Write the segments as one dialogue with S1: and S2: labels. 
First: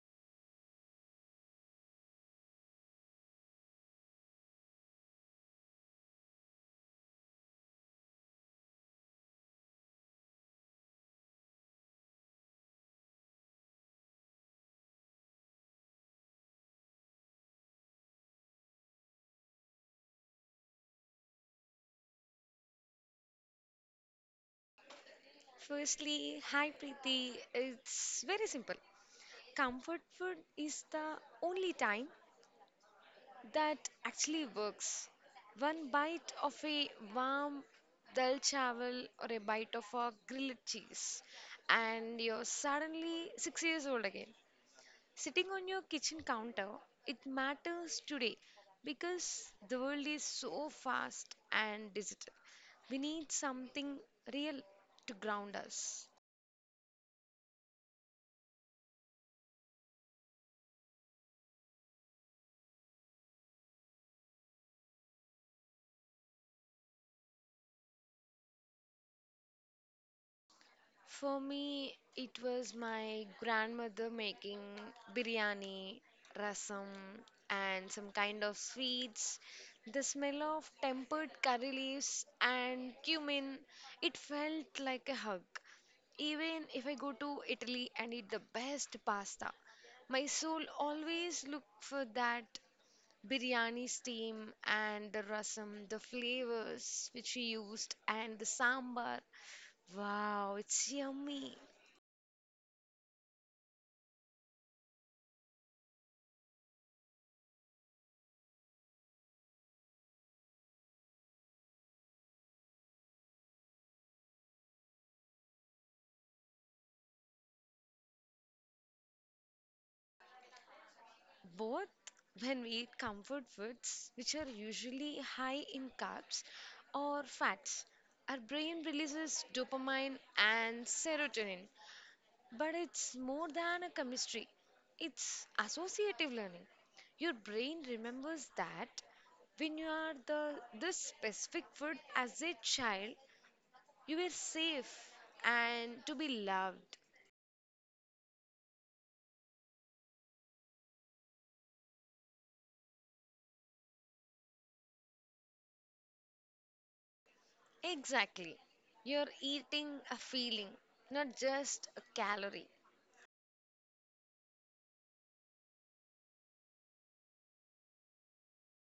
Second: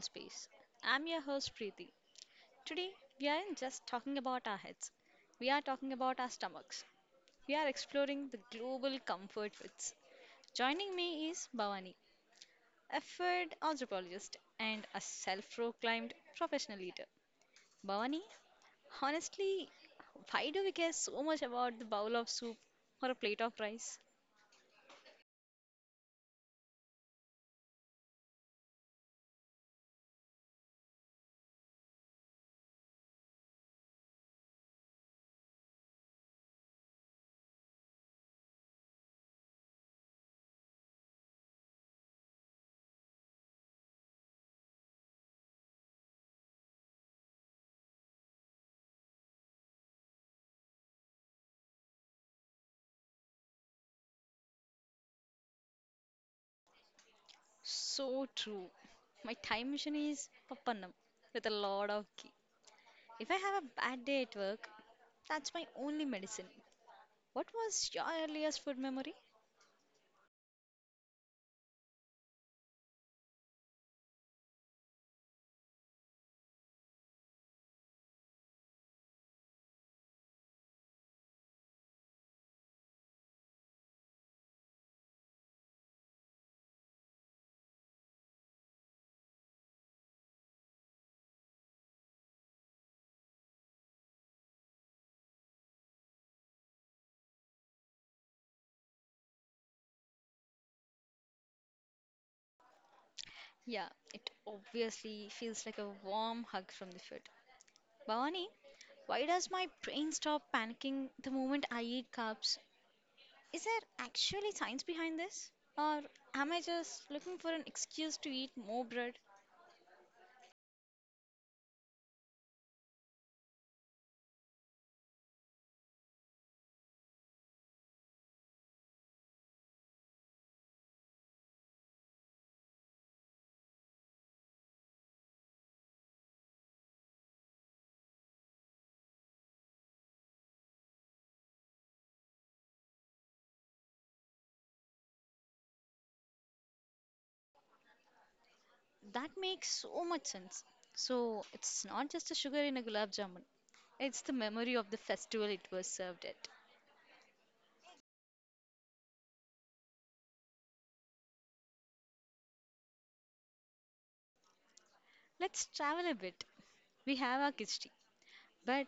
S1: Space. I'm your host Preeti. Today we aren't just talking about our heads, we are talking about our stomachs. We are exploring the global comfort foods. Joining me is Bhavani, a food anthropologist and a self proclaimed professional eater. Bhavani, honestly, why do we care so much about the bowl of soup or a plate of rice?
S2: Firstly, hi Preeti. It's very simple. Comfort food is the only time that actually works. One bite of a warm dal chawal or a bite of a grilled cheese, and you're suddenly 6 years old again. Sitting on your kitchen counter, it matters today because the world is so fast and digital. We need something real to ground us.
S1: So true. My time machine is Papanam with a lot of ghee. If I have a bad day at work, that's my only medicine. What was your earliest food memory?
S2: For me, it was my grandmother making biryani, rasam, and some kind of sweets. The smell of tempered curry leaves and cumin, it felt like a hug. Even if I go to Italy and eat the best pasta, my soul always look for that biryani steam and the rasam, the flavors which we used, and the sambar. Wow, it's yummy.
S1: Yeah, it obviously feels like a warm hug from the food. Bhavani, why does my brain stop panicking the moment I eat carbs? Is there actually science behind this? Or am I just looking for an excuse to eat more bread?
S2: Both when we eat comfort foods, which are usually high in carbs or fats, our brain releases dopamine and serotonin. But it's more than a chemistry, it's associative learning. Your brain remembers that when you are the this specific food as a child you were safe and to be loved.
S1: That makes so much sense. So it's not just a sugar in a gulab jamun, it's the memory of the festival it was served at.
S2: Exactly. You're eating a feeling, not just a calorie.
S1: Let's travel a bit. We have our khichdi. But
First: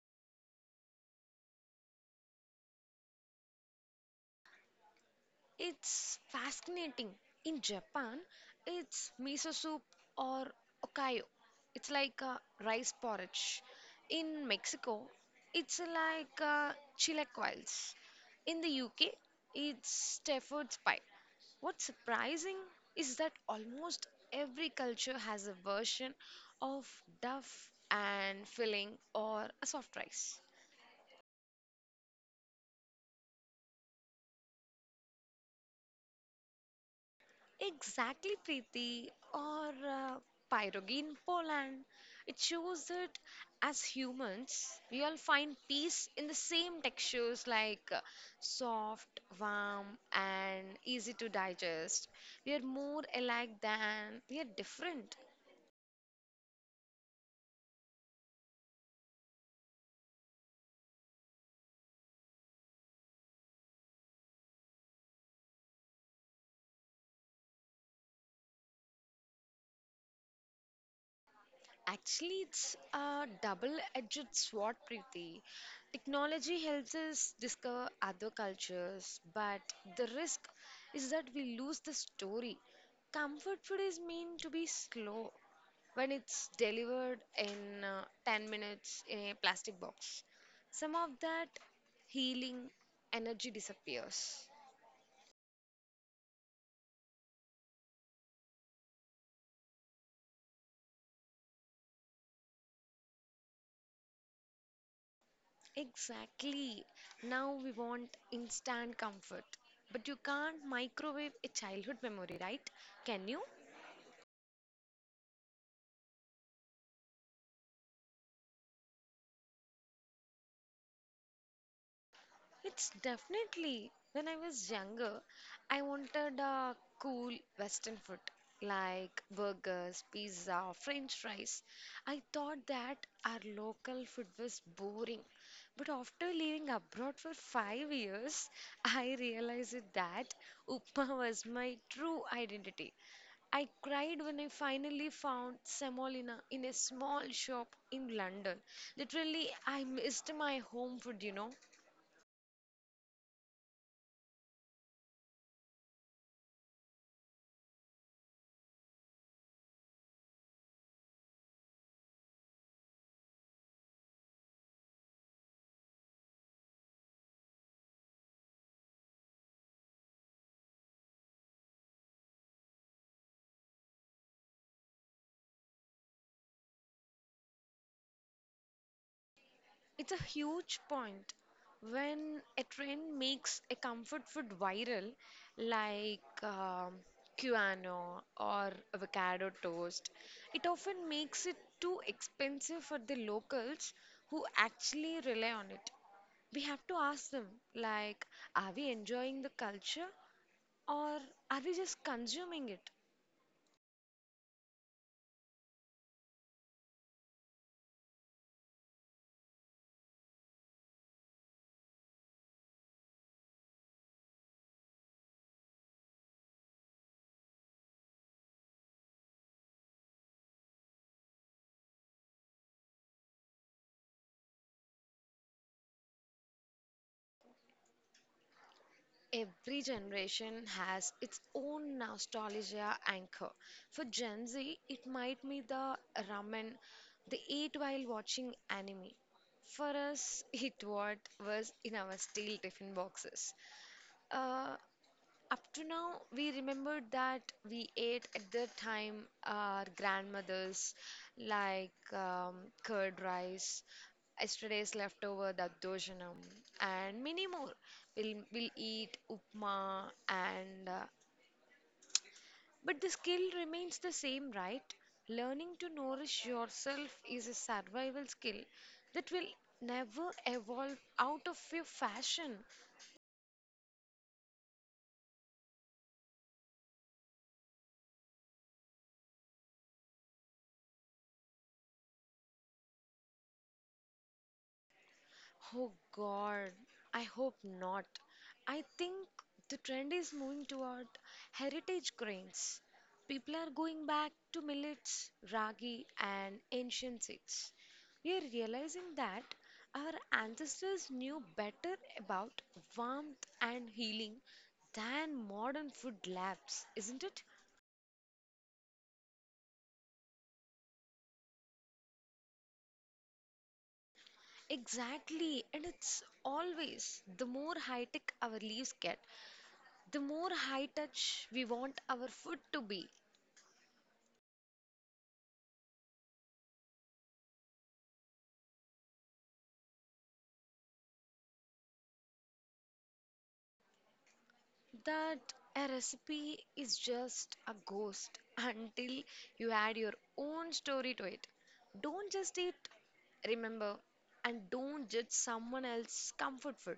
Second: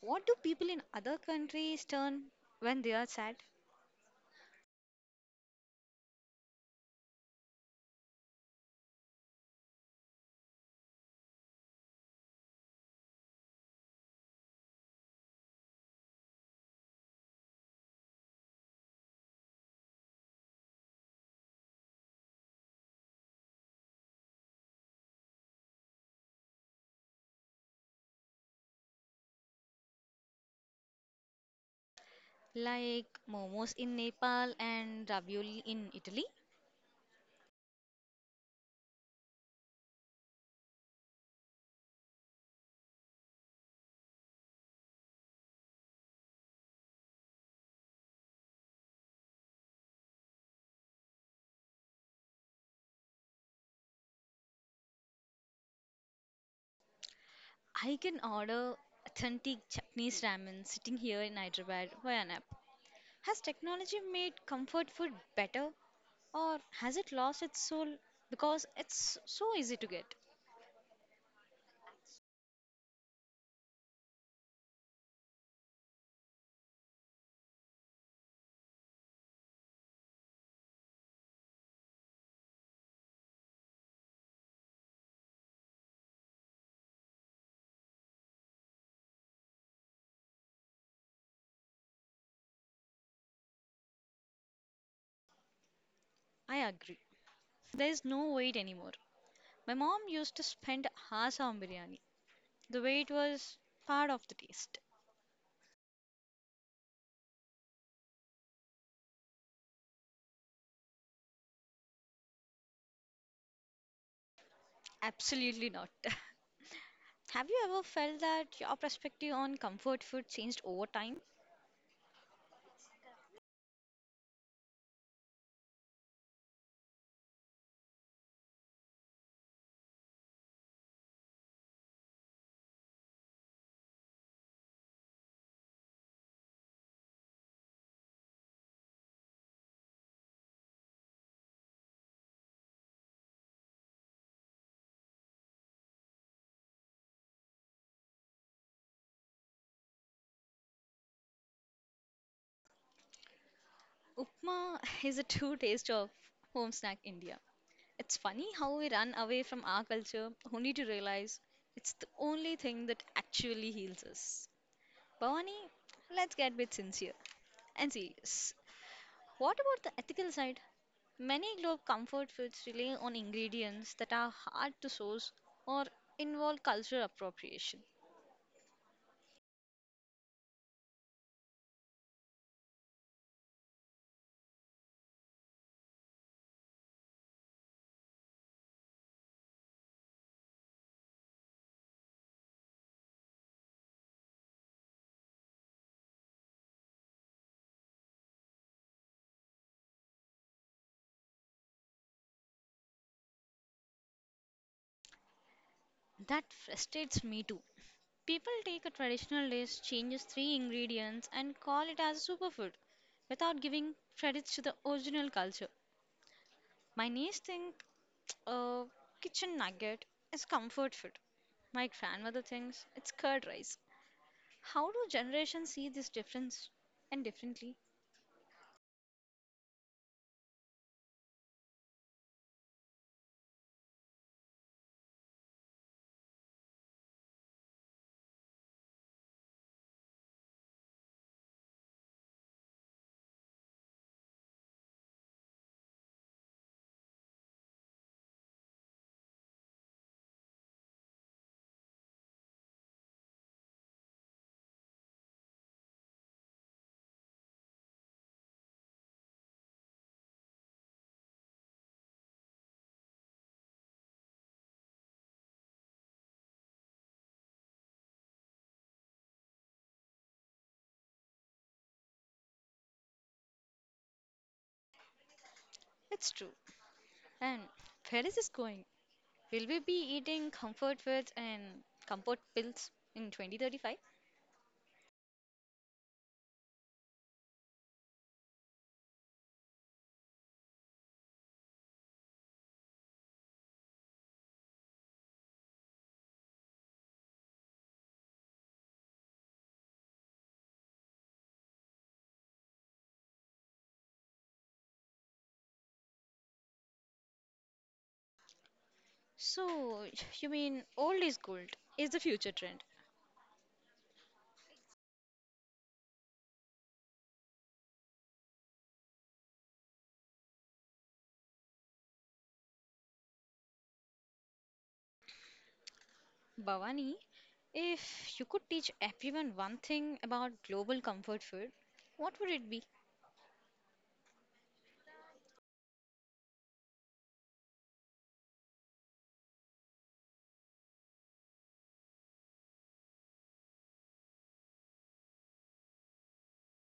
S1: what do people in other countries turn when they are sad?
S2: It's fascinating. In Japan, it's miso soup or okayo. It's like rice porridge. In Mexico, it's like chilaquiles. In the UK, it's Stafford's pie. What's surprising is that almost every culture has a version of duff and filling or a soft rice.
S1: Like momos in Nepal and ravioli in Italy?
S2: Exactly, Preeti, or pierogi in Poland. It shows that as humans, we all find peace in the same textures like soft, warm, and easy to digest. We are more alike than we are different.
S1: I can order authentic Japanese ramen sitting here in Hyderabad for an app. Has technology made comfort food better or has it lost its soul because it's so easy to get?
S2: Actually, it's a double-edged sword, Preeti. Technology helps us discover other cultures, but the risk is that we lose the story. Comfort food is meant to be slow when it's delivered in 10 minutes in a plastic box. Some of that healing energy disappears.
S1: I agree. There is no wait anymore. My mom used to spend hours on biryani. The wait was part of the taste.
S2: Exactly. Now we want instant comfort. But you can't microwave a childhood memory, right? Can you?
S1: Absolutely not. Have you ever felt that your perspective on comfort food changed over time?
S2: It's definitely. When I was younger, I wanted a cool Western food like burgers, pizza, French fries. I thought that our local food was boring. But after living abroad for 5 years, I realized that Upma was my true identity. I cried when I finally found semolina in a small shop in London. Literally, I missed my home food.
S1: Upma is a true taste of home snack India. It's funny how we run away from our culture only to realize it's the only thing that actually heals us. Bhavani, let's get a bit sincere and serious. What about the ethical side? Many globe comfort foods rely on ingredients that are hard to source or involve cultural appropriation.
S2: It's a huge point. When a trend makes a comfort food viral, like Cuano or avocado toast, it often makes it too expensive for the locals who actually rely on it. We have to ask them, like, are we enjoying the culture or are we just consuming it?
S1: That frustrates me too. People take a traditional dish, changes three ingredients, and call it as a superfood without giving credits to the original culture. My niece thinks a kitchen nugget is comfort food. My grandmother thinks it's curd rice. How do generations see this difference and differently?
S2: Every generation has its own nostalgia anchor. For Gen Z, it might be the ramen they ate while watching anime. For us, it what was in our steel tiffin boxes. Uh, Up to now, we remembered that we ate at the time our grandmothers, like curd rice, yesterday's leftover dadoshanam, and many more. We'll eat upma, and but the skill remains the same, right? Learning to nourish yourself is a survival skill that will never evolve out of your fashion.
S1: It's true. And where is this going? Will we be eating comfort foods and comfort pills in 2035?
S2: Oh God, I hope not. I think the trend is moving toward heritage grains. People are going back to millets, ragi, and ancient seeds. We are realizing that our ancestors knew better about warmth and healing than modern food labs, isn't it?
S1: So, you mean old is gold is the future trend.
S2: Exactly, and it's always the more high tech our leaves get, the more high touch we want our food to be,
S1: Bhavani, if you could teach everyone one thing about global comfort food, what would it be?
S2: that a recipe is just a ghost until you add your own story to it. Don't just eat, remember, and don't judge someone else's comfort food.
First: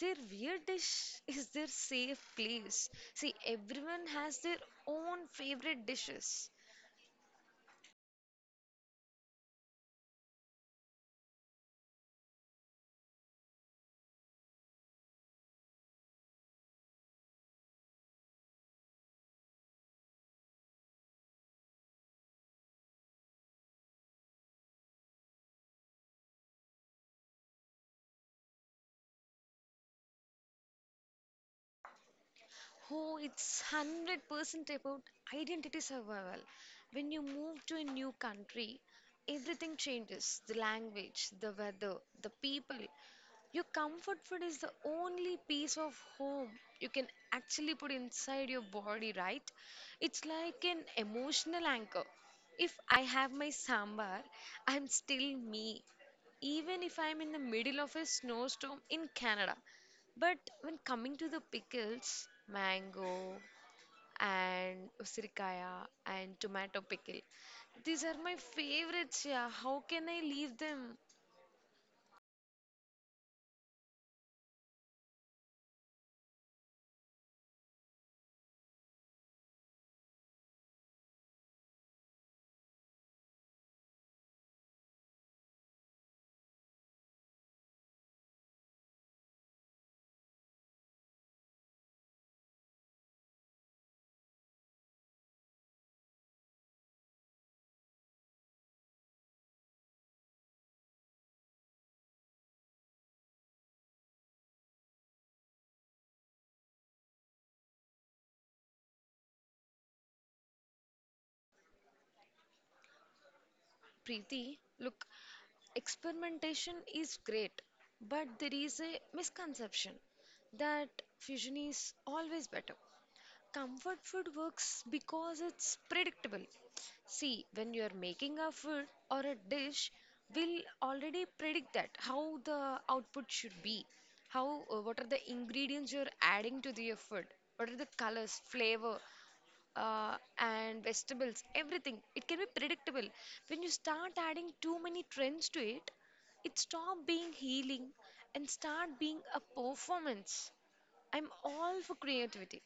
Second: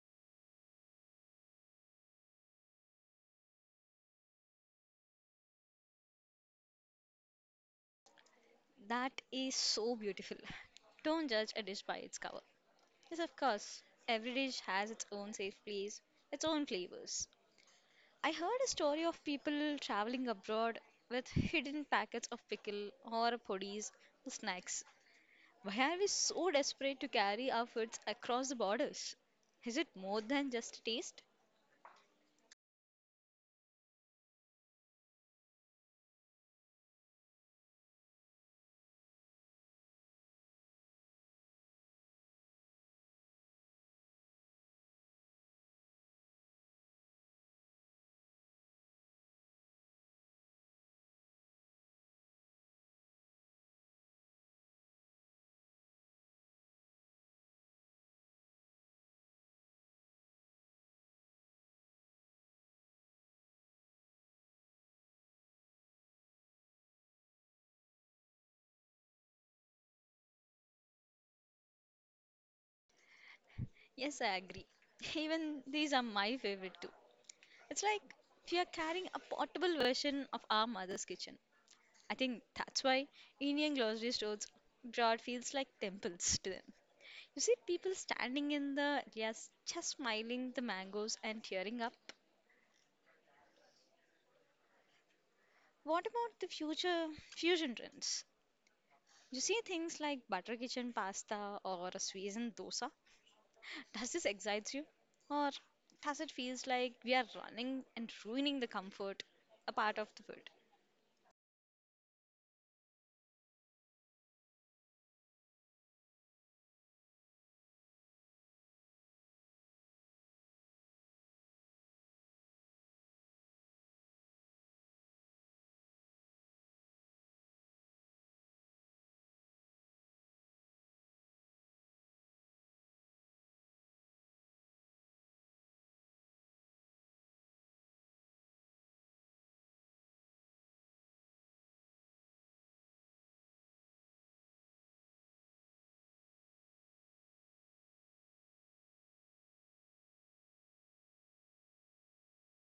S2: Their weird dish is their safe place. See, everyone has their own favorite dishes.
S1: That is so beautiful. Don't judge a dish by its cover. Yes, of course, every dish has its own safe place, its own flavors. I heard a story of people traveling abroad with hidden packets of pickle or poddies for snacks. Why are we so desperate to carry our foods across the borders? Is it more than just taste?
S2: Oh, it's 100% about identity survival. When you move to a new country, everything changes the language, the weather, the people. Your comfort food is the only piece of home you can actually put inside your body, right? It's like an emotional anchor. If I have my sambar, I'm still me even if I'm in the middle of a snowstorm in Canada. But when coming to the pickles, mango and usirikaya and tomato pickle, these are my favorites. Yeah, how can I leave them?
S1: Yes, I agree. Even these are my favorite too. It's like we are carrying a portable version of our mother's kitchen. I think that's why Indian grocery stores broad feels like temples to them. You see people standing in the areas just smiling the mangoes and tearing up. What about the future fusion trends? You see things like butter kitchen pasta or a Swiss dosa. Does this excite you? Or does it feels like we are running and ruining the comfort a part of the food?
S2: Preeti, look, experimentation is great, but there is a misconception that fusion is always better. Comfort food works because it's predictable. See, when you are making a food or a dish, we'll already predict that how the output should be, how what are the ingredients you're adding to the food, what are the colors, flavor, and vegetables, everything. It can be predictable. When you start adding too many trends to it, it stop being healing and start being a performance. I'm all for creativity,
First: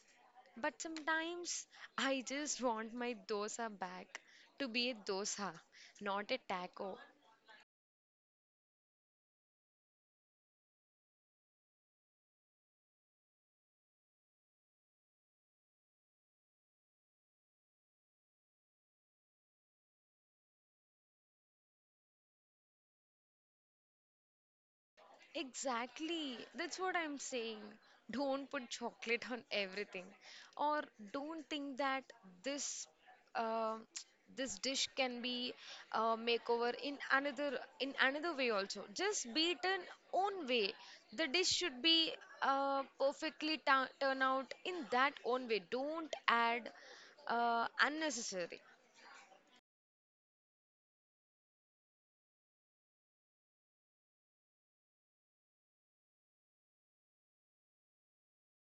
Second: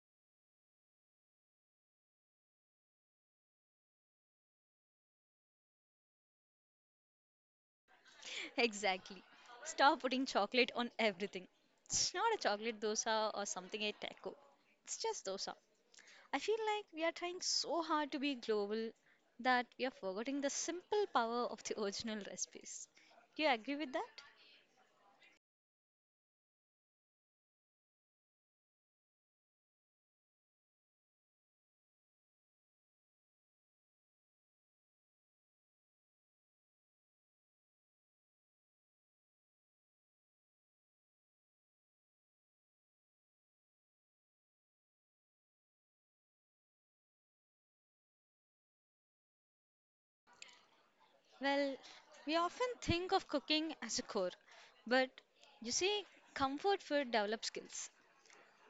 S2: but sometimes I just want my dosa back to be a dosa, not a taco.
S1: Exactly. Stop putting chocolate on everything. It's not a chocolate dosa or something a taco. It's just dosa. I feel like we are trying so hard to be global that we are forgetting the simple power of the original recipes. Do you agree with that?
S2: Exactly. That's what I'm saying. Don't put chocolate on everything, or don't think that this uh, this dish can be makeover in another way also. Just be it an own way. The dish should be perfectly ta turn out in that own way. Don't add unnecessary.
S1: Well, we often think of cooking as a core, but you see, comfort food develops skills.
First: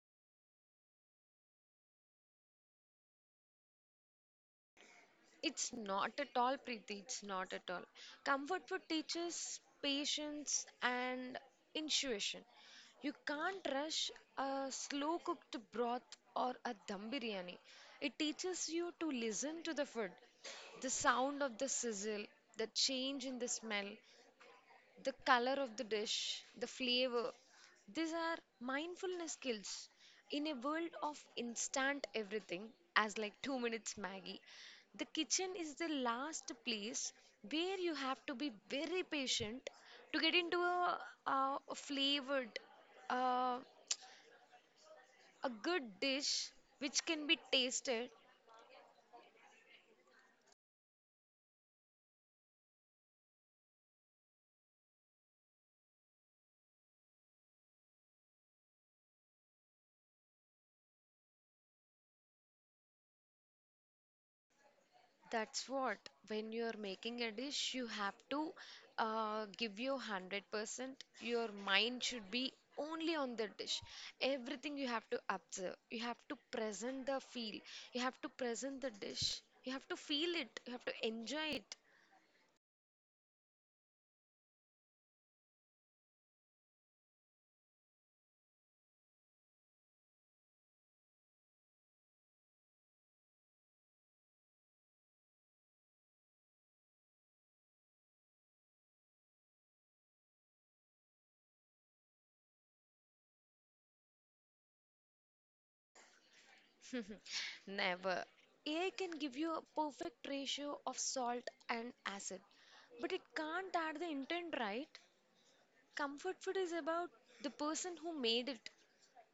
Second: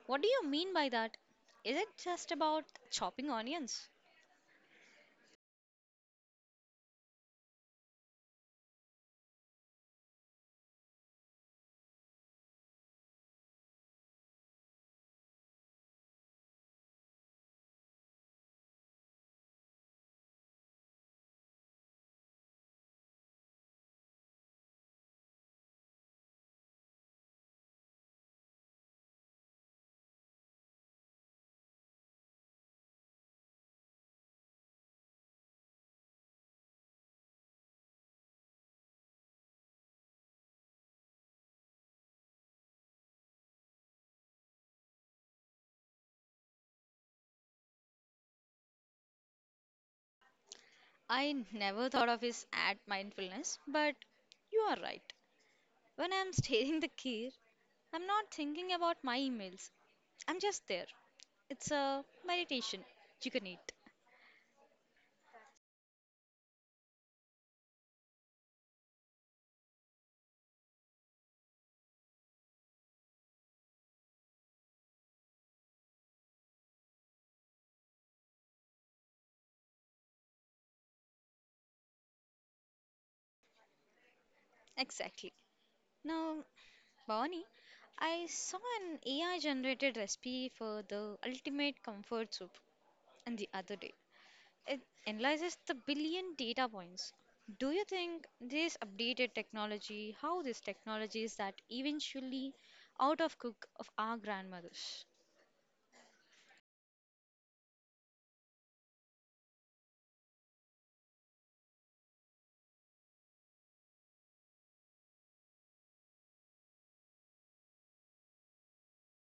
S1: What do you mean by that? Is it just about chopping onions?
S2: It's not at all, Preeti. It's not at all. Comfort food teaches patience and intuition. You can't rush a slow cooked broth or a dum biryani. It teaches you to listen to the food, the sound of the sizzle, the change in the smell, the color of the dish, the flavor. These are mindfulness skills. In a world of instant everything, as like 2 minutes Maggie, the kitchen is the last place where you have to be very patient to get into a flavored, uh, a good dish which can be tasted.
S1: I never thought of his ad mindfulness, but you are right. When I'm staring the key, I'm not thinking about my emails. I'm just there. It's a meditation. You can eat.
S2: That's what, when you're making a dish, you have to give your 100%. Your mind should be only on the dish. Everything you have to observe. You have to present the feel. You have to present the dish. You have to feel it. You have to enjoy it.
S1: Exactly. Now, Bonnie, I saw an AI generated recipe for the ultimate comfort soup and the other day. It analyzes the billion data points. Do you think this updated technology, how this technology is that eventually out of cook of our grandmothers?
S2: Never. AI can give you a perfect ratio of salt and acid, but it can't add the intent, right? Comfort food is about the person who made it.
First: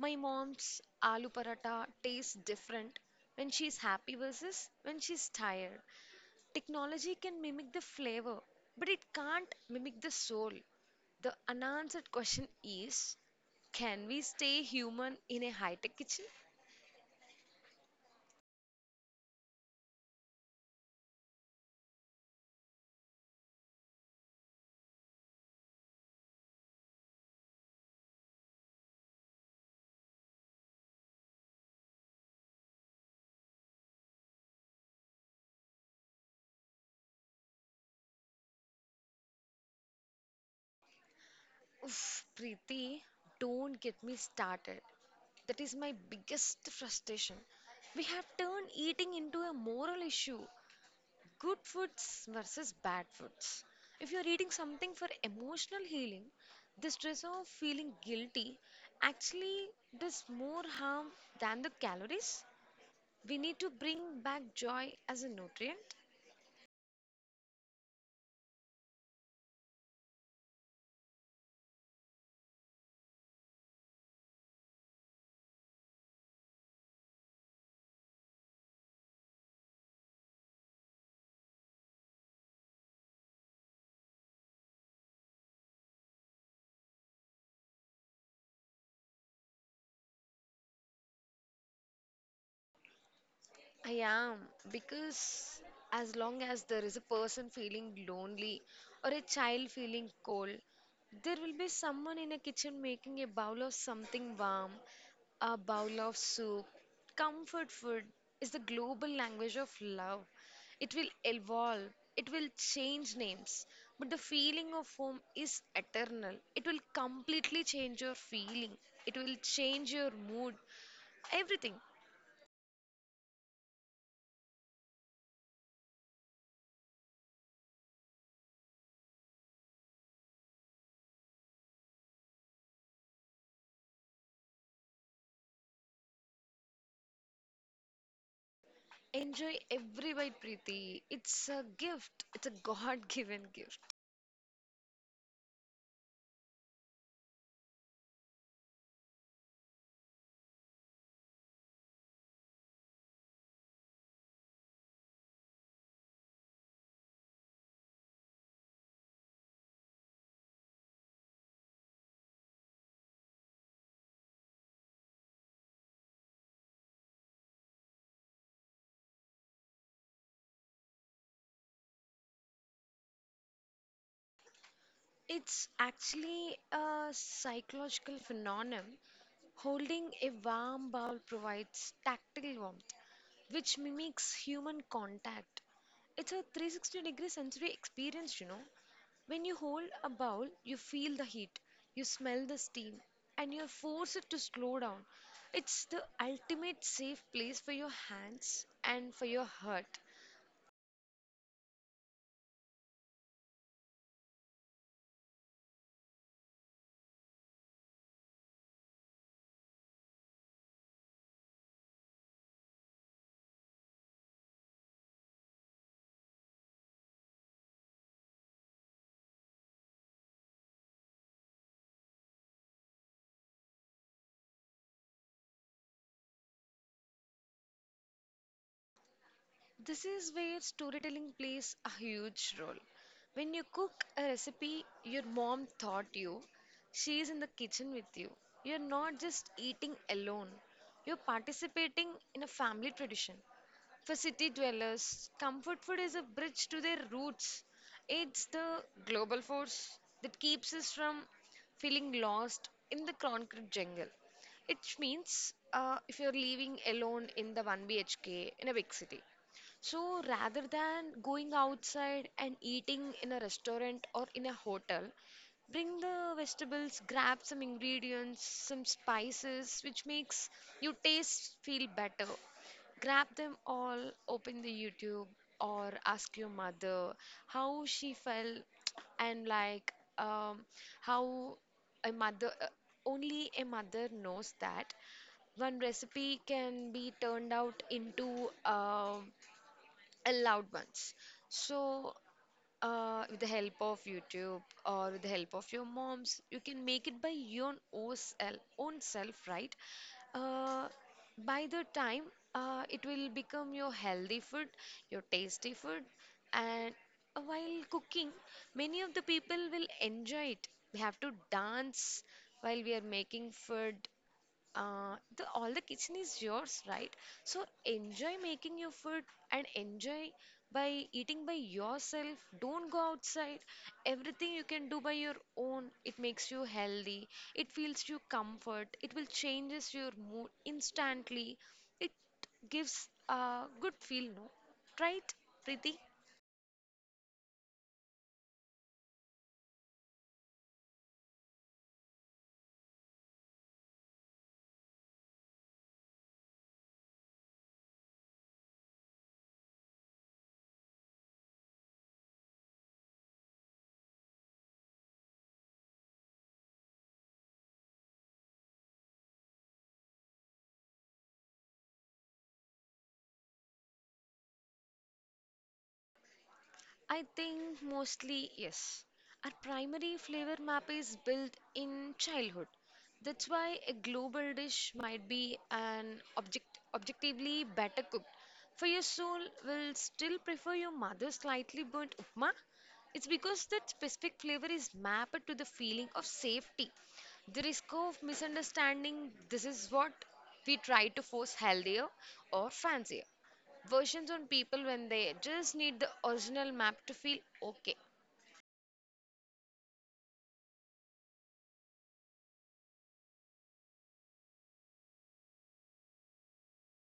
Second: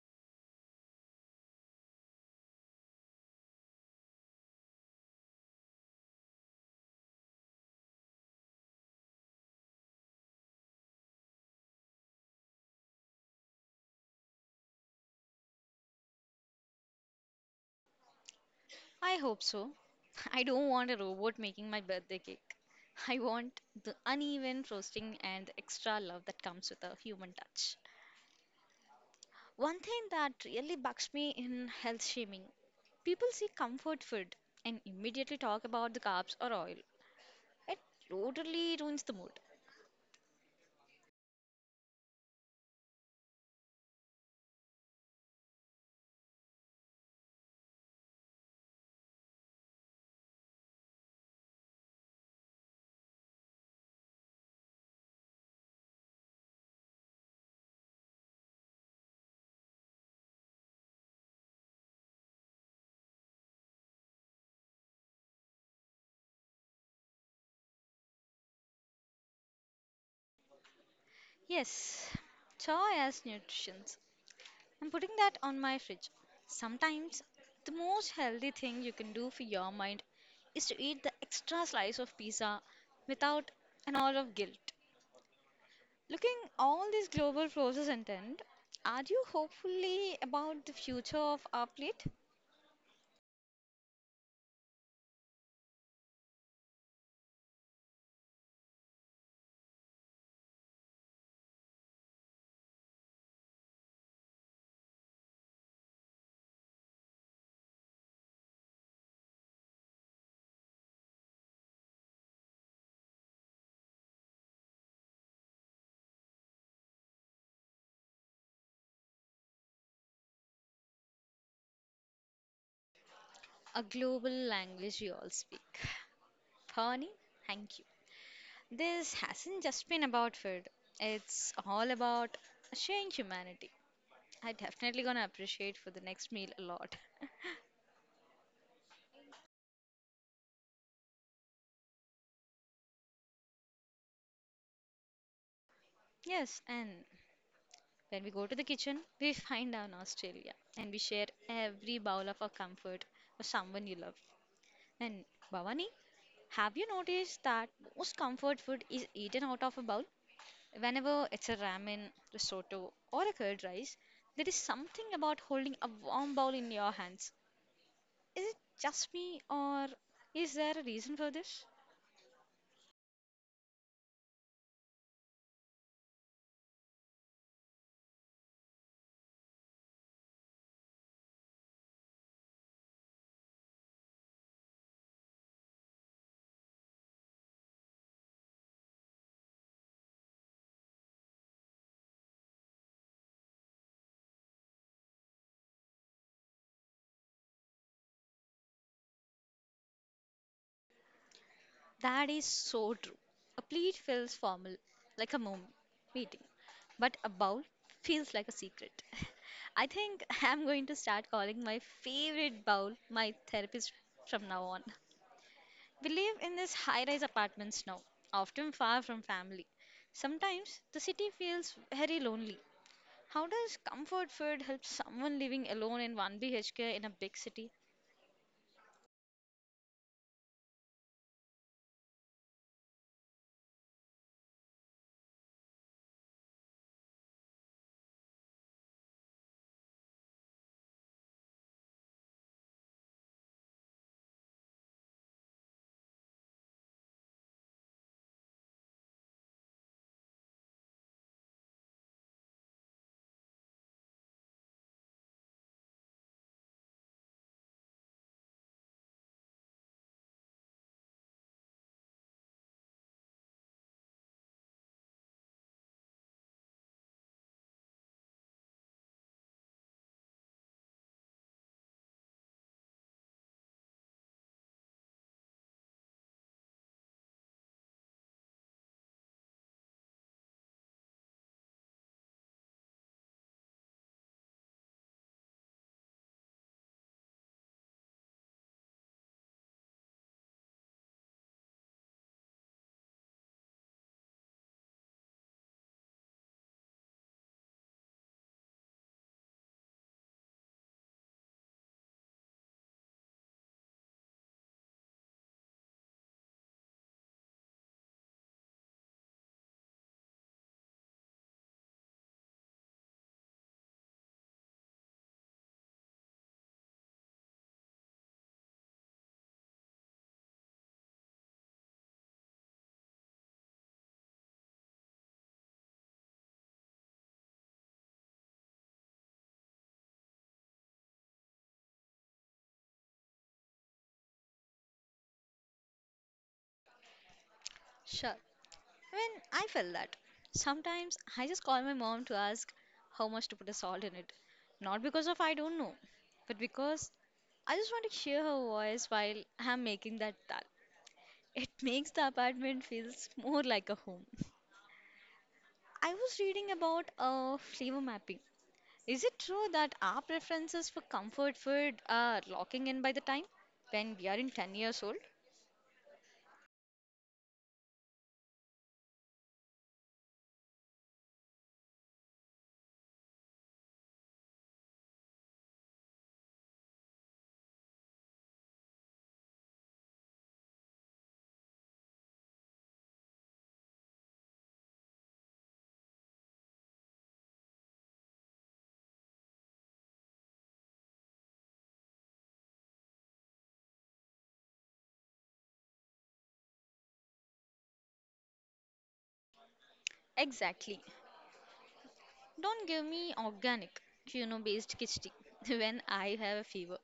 S2: My mom's aloo paratha tastes different when she's happy versus when she's tired. Technology can mimic the flavor, but it can't mimic the soul. The unanswered question is can we stay human in a high tech kitchen?
S1: I hope so. I don't want a robot making my birthday cake. I want the uneven frosting and the extra love that comes with a human touch. One thing that really bugs me in health shaming people see comfort food and immediately talk about the carbs or oil. It totally ruins the mood.
S2: Oof, Preeti, don't get me started. That is my biggest frustration. We have turned eating into a moral issue. Good foods versus bad foods. If you're eating something for emotional healing, the stress of feeling guilty actually does more harm than the calories. We need to bring back joy as a nutrient.
S1: Yes, joy as nutrition. I'm putting that on my fridge. Sometimes the most healthy thing you can do for your mind is to eat the extra slice of pizza without an hour of guilt. Looking all these global forces intent, are you hopefully about the future of our plate?
S2: I am, because as long as there is a person feeling lonely or a child feeling cold, there will be someone in a kitchen making a bowl of something warm, a bowl of soup. Comfort food is the global language of love. It will evolve, it will change names, but the feeling of home is eternal. It will completely change your feeling, it will change your mood, everything.
S1: A global language we all speak. Pony, thank you. This hasn't just been about food. It's all about sharing humanity. I definitely gonna appreciate for the next meal a lot.
S2: Enjoy every bite, Preeti. It's a gift. It's a God-given gift.
S1: Yes, and when we go to the kitchen, we find our nostalgia and we share every bowl of our comfort for someone you love. And Bhavani, have you noticed that most comfort food is eaten out of a bowl? Whenever it's a ramen, risotto, or a curd rice, there is something about holding a warm bowl in your hands. Is it just me, or is there a reason for this?
S2: It's actually a psychological phenomenon. Holding a warm bowl provides tactile warmth, which mimics human contact. It's a 360 degree sensory experience, you know. When you hold a bowl, you feel the heat, you smell the steam, and you're forced to slow down. It's the ultimate safe place for your hands and for your heart.
S1: That is so true. A plate feels formal, like a mom meeting, but a bowl feels like a secret. I think I'm going to start calling my favorite bowl my therapist from now on. We live in these high rise apartments now, often far from family. Sometimes the city feels very lonely. How does comfort food help someone living alone in 1 BHK in a big city?
S2: This is where storytelling plays a huge role. When you cook a recipe your mom taught you, she is in the kitchen with you. You're not just eating alone, you're participating in a family tradition. For city dwellers, comfort food is a bridge to their roots. It's the global force that keeps us from feeling lost in the concrete jungle. It means if you're living alone in the 1 BHK in a big city, so rather than going outside and eating in a restaurant or in a hotel, bring the vegetables, grab some ingredients, some spices, which makes your taste feel better. Grab them all, open the YouTube, or ask your mother how she felt and like um, how a mother, only a mother knows that one recipe can be turned out into allowed ones. So, with the help of YouTube or with the help of your moms, you can make it by your own self, right? Uh, by the time, it will become your healthy food, your tasty food, and while cooking, many of the people will enjoy it. We have to dance while we are making food, the all the kitchen is yours, right? So enjoy making your food and enjoy by eating by yourself. Don't go outside. Everything you can do by your own. It makes you healthy. It feels you comfort. It will changes your mood instantly. It gives a good feel, no? Right, Preeti?
S1: Sure. I mean, I felt that. Sometimes I just call my mom to ask how much to put a salt in it. Not because of I don't know, but because I just want to hear her voice while I'm making that dal. It makes the apartment feels more like a home. I was reading about flavor mapping. Is it true that our preferences for comfort food are locking in by the time when we are in 10 years old?
S2: I think mostly yes. Our primary flavor map is built in childhood. That's why a global dish might be an object objectively better cooked. For your soul will still prefer your mother's slightly burnt upma. It's because that specific flavor is mapped to the feeling of safety. The risk of misunderstanding this is what we try to force healthier or fancier versions on people when they just need the original map to feel okay.
S1: Exactly. Don't give me organic, quinoa based khichdi when I have a fever.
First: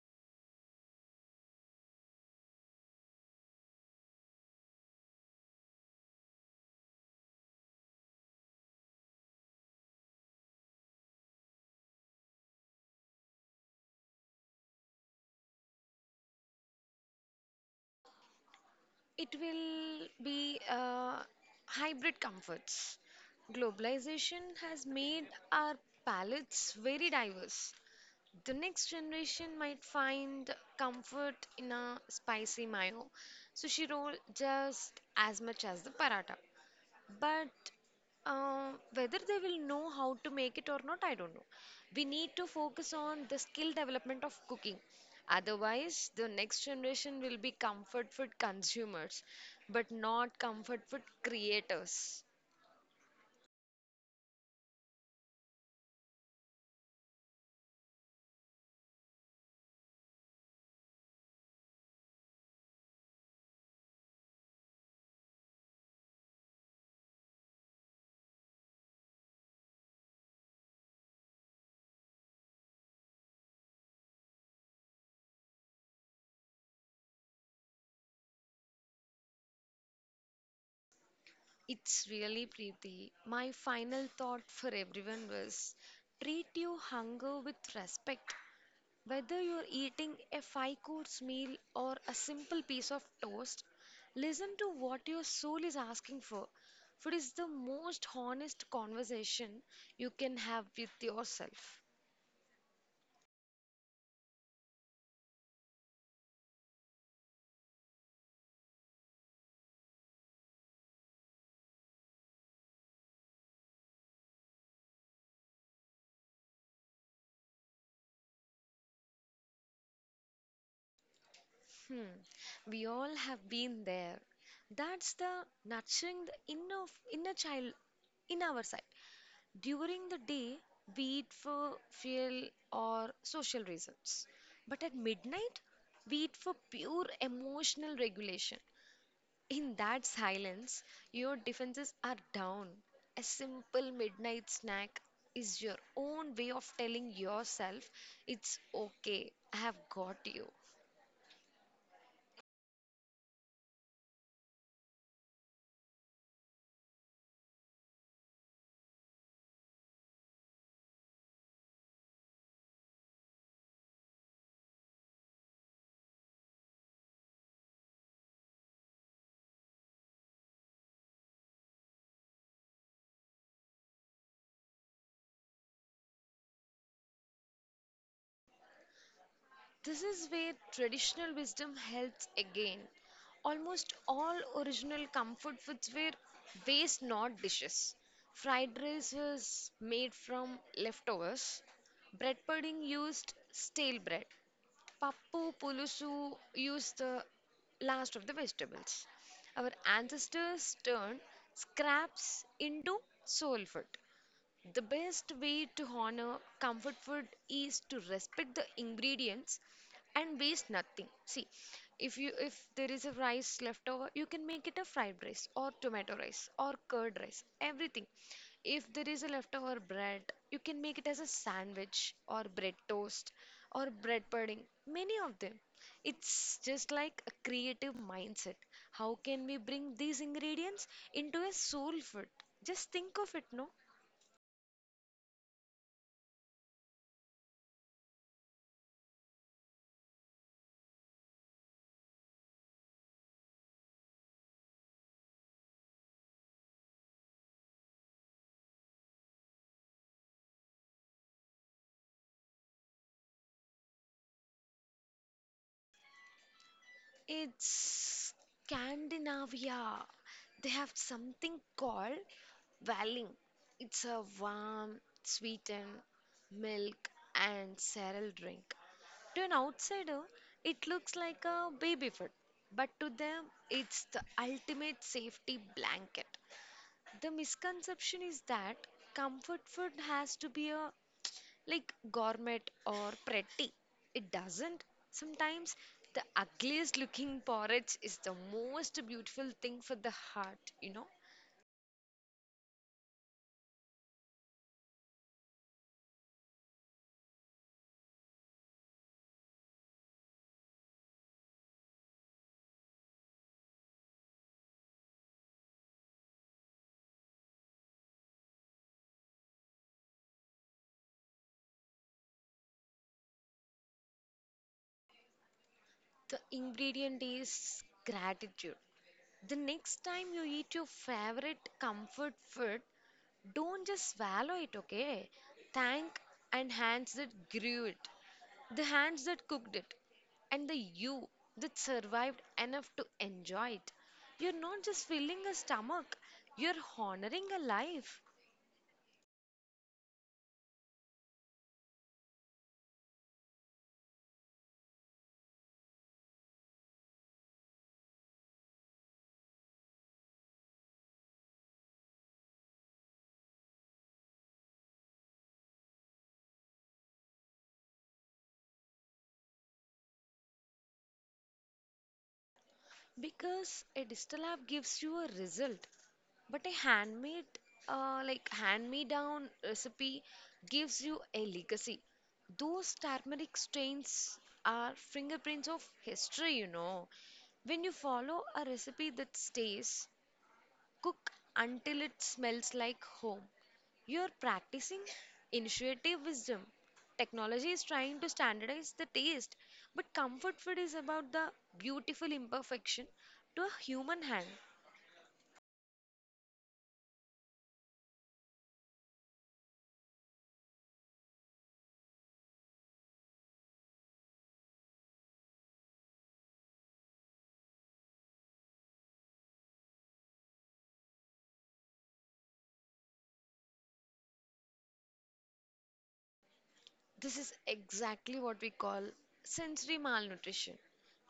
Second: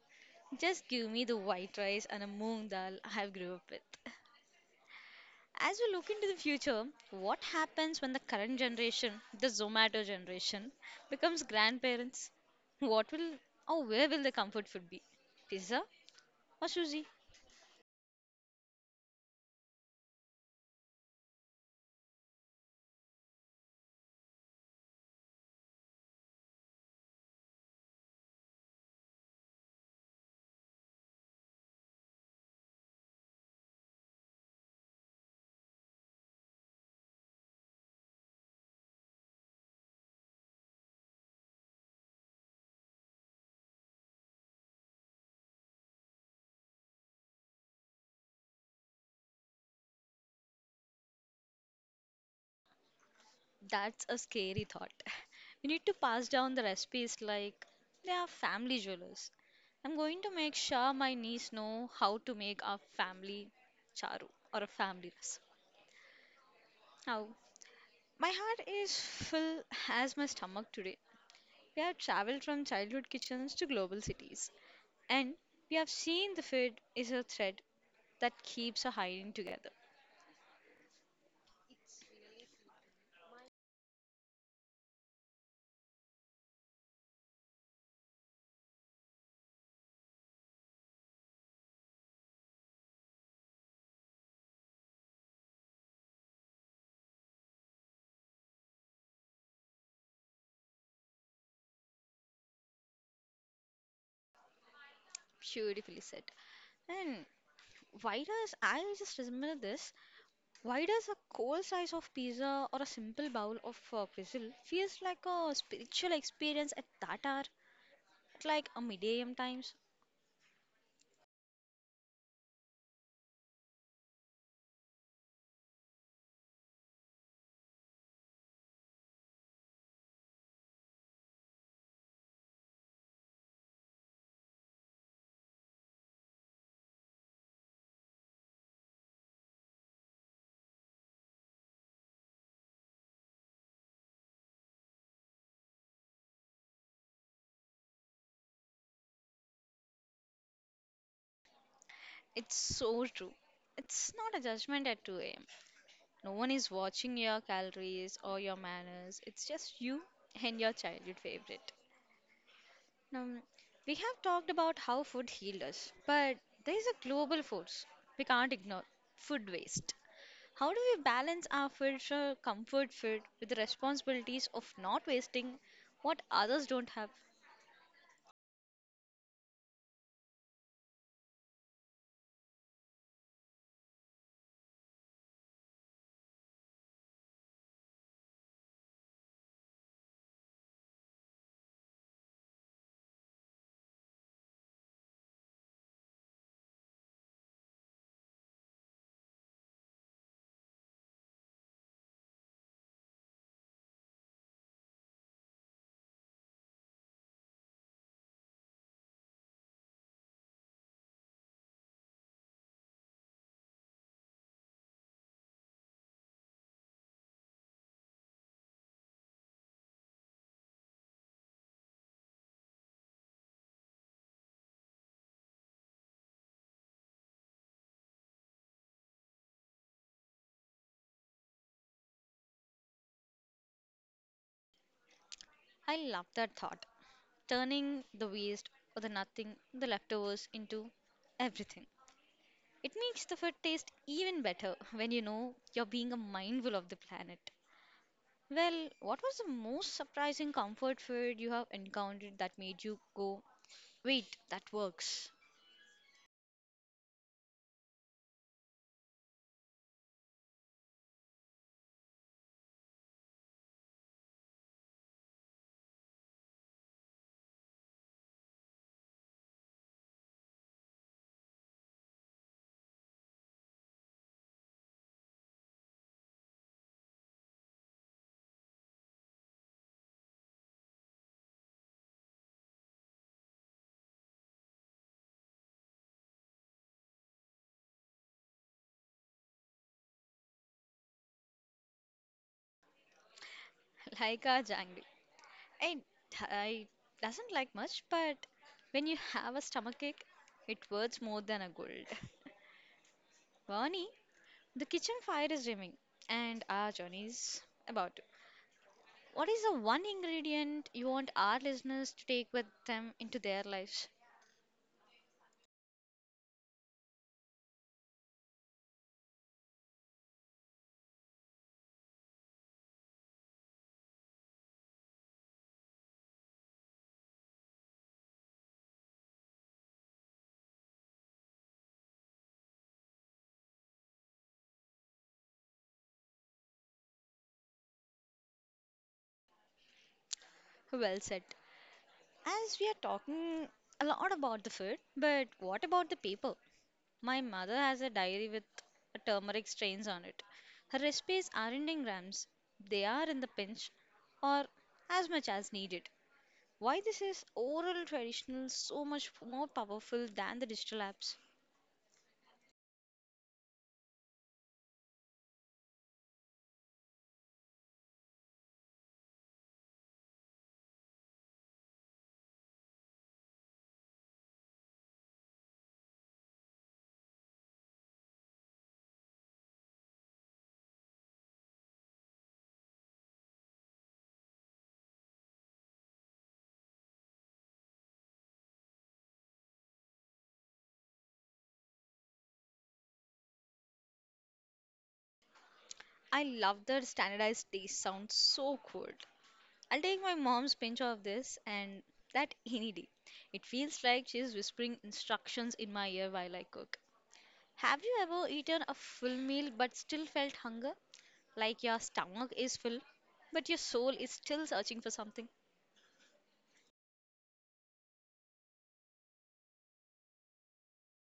S1: Just give me the white rice and a moong dal I have grew up with. As we look into the future, what happens when the current generation, the Zomato generation, becomes grandparents? What will or where will the comfort food be? Pizza or sushi?
S2: It will be hybrid comforts. Globalization has made our palates very diverse. The next generation might find comfort in a spicy mayo, sushi roll just as much as the paratha. But whether they will know how to make it or not, I don't know. We need to focus on the skill development of cooking. Otherwise, the next generation will be comfort food consumers, but not comfort food creators.
S1: That's a scary thought. We need to pass down the recipes like they are family jewels. I'm going to make sure my niece know how to make a family charu or a family recipe. How? My heart is full as my stomach today. We have traveled from childhood kitchens to global cities, and we have seen the food is a thread that keeps our hiding together.
S2: It's really pretty. My final thought for everyone was treat your hunger with respect. Whether you're eating a five course meal or a simple piece of toast, listen to what your soul is asking for. Food is the most honest conversation you can have with yourself.
S1: Beautifully said. And why does I just remember this? Why does a cold slice of pizza or a simple bowl of drizzle feels like a spiritual experience at that hour, at like a midday a m times?
S2: Hmm, we all have been there. That's the nurturing the inner child in our side. During the day, we eat for fuel or social reasons. But at midnight, we eat for pure emotional regulation. In that silence, your defenses are down. A simple midnight snack is your own way of telling yourself it's okay, I have got you.
S1: It's so true. It's not a judgment at 2 a.m. No one is watching your calories or your manners. It's just you and your childhood favorite. Now, we have talked about how food healed us, but there is a global force we can't ignore food waste. How do we balance our future comfort food with the responsibilities of not wasting what others don't have?
S2: This is where traditional wisdom helps again. Almost all original comfort foods were waste, not dishes. Fried rice was made from leftovers. Bread pudding used stale bread. Pappu pulusu used the last of the vegetables. Our ancestors turned scraps into soul food. The best way to honor comfort food is to respect the ingredients and waste nothing. See, if there is a rice leftover, you can make it a fried rice or tomato rice or curd rice, everything. If there is a leftover bread, you can make it as a sandwich or bread toast or bread pudding. Many of them. It's just like a creative mindset. How can we bring these ingredients into a soul food? Just think of it, no?
S1: I love that thought. Turning the waste or the nothing, the leftovers into everything. It makes the food taste even better when you know you're being a mindful of the planet. Well, what was the most surprising comfort food you have encountered that made you go, wait, that works?
S2: It's Scandinavia. They have something called Valling. It's a warm, sweetened milk and cereal drink. To an outsider, it looks like a baby food, but to them, it's the ultimate safety blanket. The misconception is that comfort food has to be a like gourmet or pretty. It doesn't. Sometimes the ugliest looking porridge is the most beautiful thing for the heart, you know.
S1: Like our jungle. I, I doesn't like much, but when you have a stomachache, it worth more than a gold. Bonnie, the kitchen fire is rimming, and our journey is about to. What is the one ingredient you want our listeners to take with them into their lives?
S2: The ingredient is gratitude. The next time you eat your favorite comfort food, don't just swallow it, okay? Thank and hands that grew it, the hands that cooked it, and the you that survived enough to enjoy it. You're not just filling a stomach, you're honoring a life.
S1: Well said. As we are talking a lot about the food, but what about the people? My mother has a diary with turmeric stains on it. Her recipes aren't in grams, they are in the pinch or as much as needed. Why this is oral traditional so much more powerful than the digital apps?
S2: Because a digital app gives you a result, but a handmade, like hand-me-down recipe gives you a legacy. Those turmeric stains are fingerprints of history, you know. When you follow a recipe that stays, cook until it smells like home. You're practicing intuitive wisdom. Technology is trying to standardize the taste, but comfort food is about the beautiful imperfection to a human hand.
S1: I love that standardized taste sounds so cool. I'll take my mom's pinch of this and that any day. It feels like she's whispering instructions in my ear while I cook. Have you ever eaten a full meal but still felt hunger? Like your stomach is full, but your soul is still searching for something.
S2: This is exactly what we call sensory malnutrition.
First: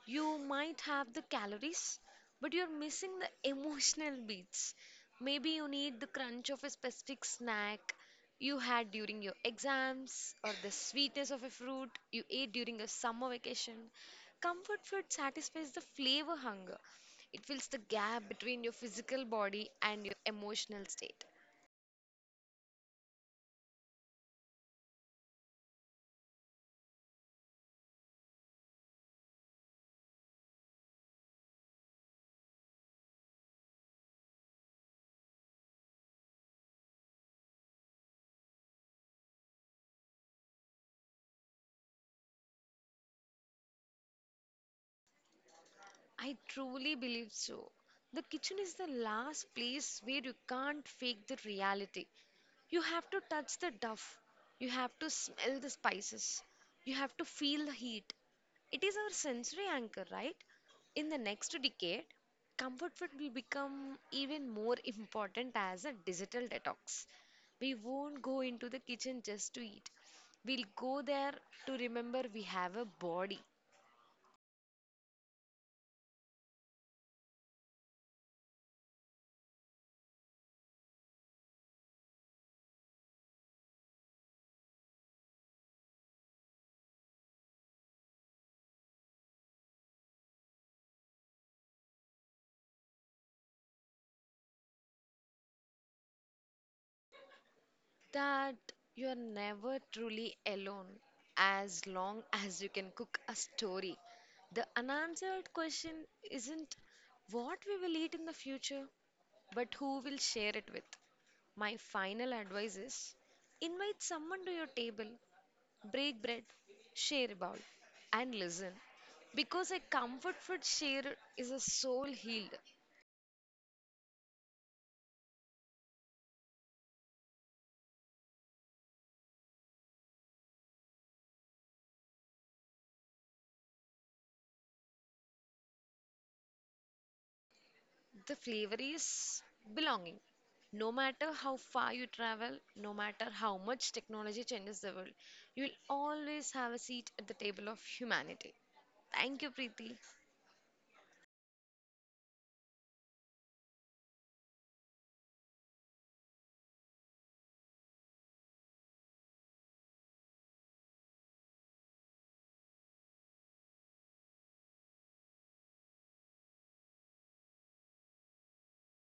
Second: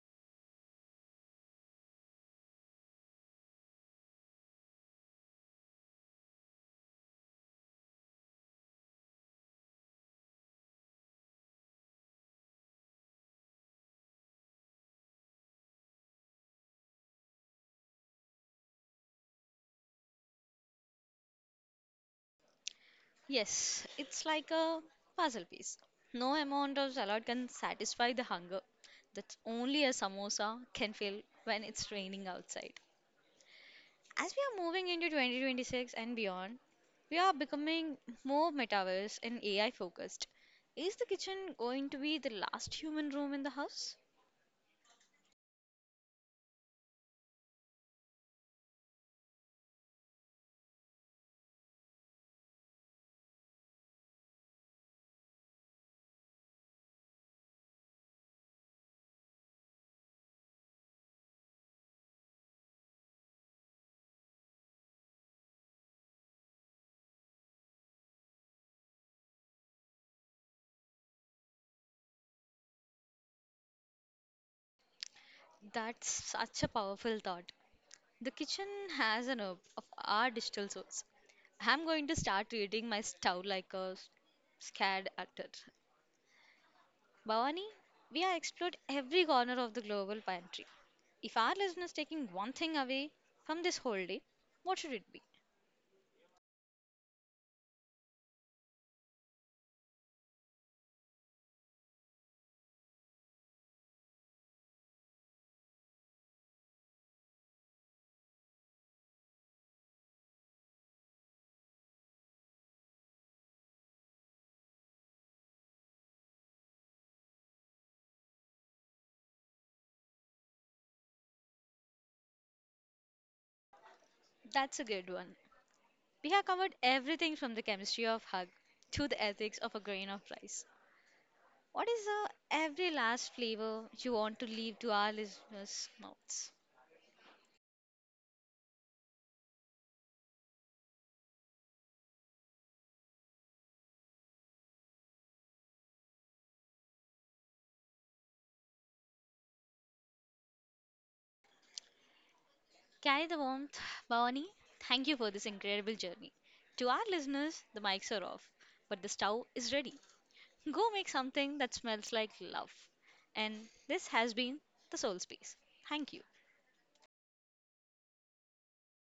S2: You might have the calories, but you're missing the emotional beats. Maybe you need the crunch of a specific snack you had during your exams, or the sweetness of a fruit you ate during a summer vacation. Comfort food satisfies the flavor hunger, it fills the gap between your physical body and your emotional state.
S1: Yes, it's like a puzzle piece. No amount of salad can satisfy the hunger that only a samosa can fill when it's raining outside. As we are moving into 2026 and beyond, we are becoming more metaverse and AI focused. Is the kitchen going to be the last human room in the house?
S2: I truly believe so. The kitchen is the last place where you can't fake the reality. You have to touch the duff, you have to smell the spices, you have to feel the heat. It is our sensory anchor, right? In the next decade, comfort food will become even more important as a digital detox. We won't go into the kitchen just to eat. We'll go there to remember we have a body.
S1: That's such a powerful thought. The kitchen has an herb of our digital souls. I'm going to start treating my stove like a scared actor. Bhavani, we have explored every corner of the global pantry. If our listeners taking one thing away from this whole day, what should it be?
S2: That you're never truly alone as long as you can cook a story. The unanswered question isn't what we will eat in the future, but who will share it with. My final advice is invite someone to your table, break bread, share a bowl, and listen. Because a comfort food share is a soul healed.
S1: That's a good one. We have covered everything from the chemistry of hug to the ethics of a grain of rice. What is the every last flavor you want to leave to our listeners' mouths?
S2: The flavor is belonging. No matter how far you travel, no matter how much technology changes the world, you will always have a seat at the table of humanity. Thank you, Preeti.
S1: Carry the warmth, Bhavani. Thank you for this incredible journey. To our listeners, the mics are off, but the stove is ready. Go make something that smells like love. And this has been the Soul Space. Thank you.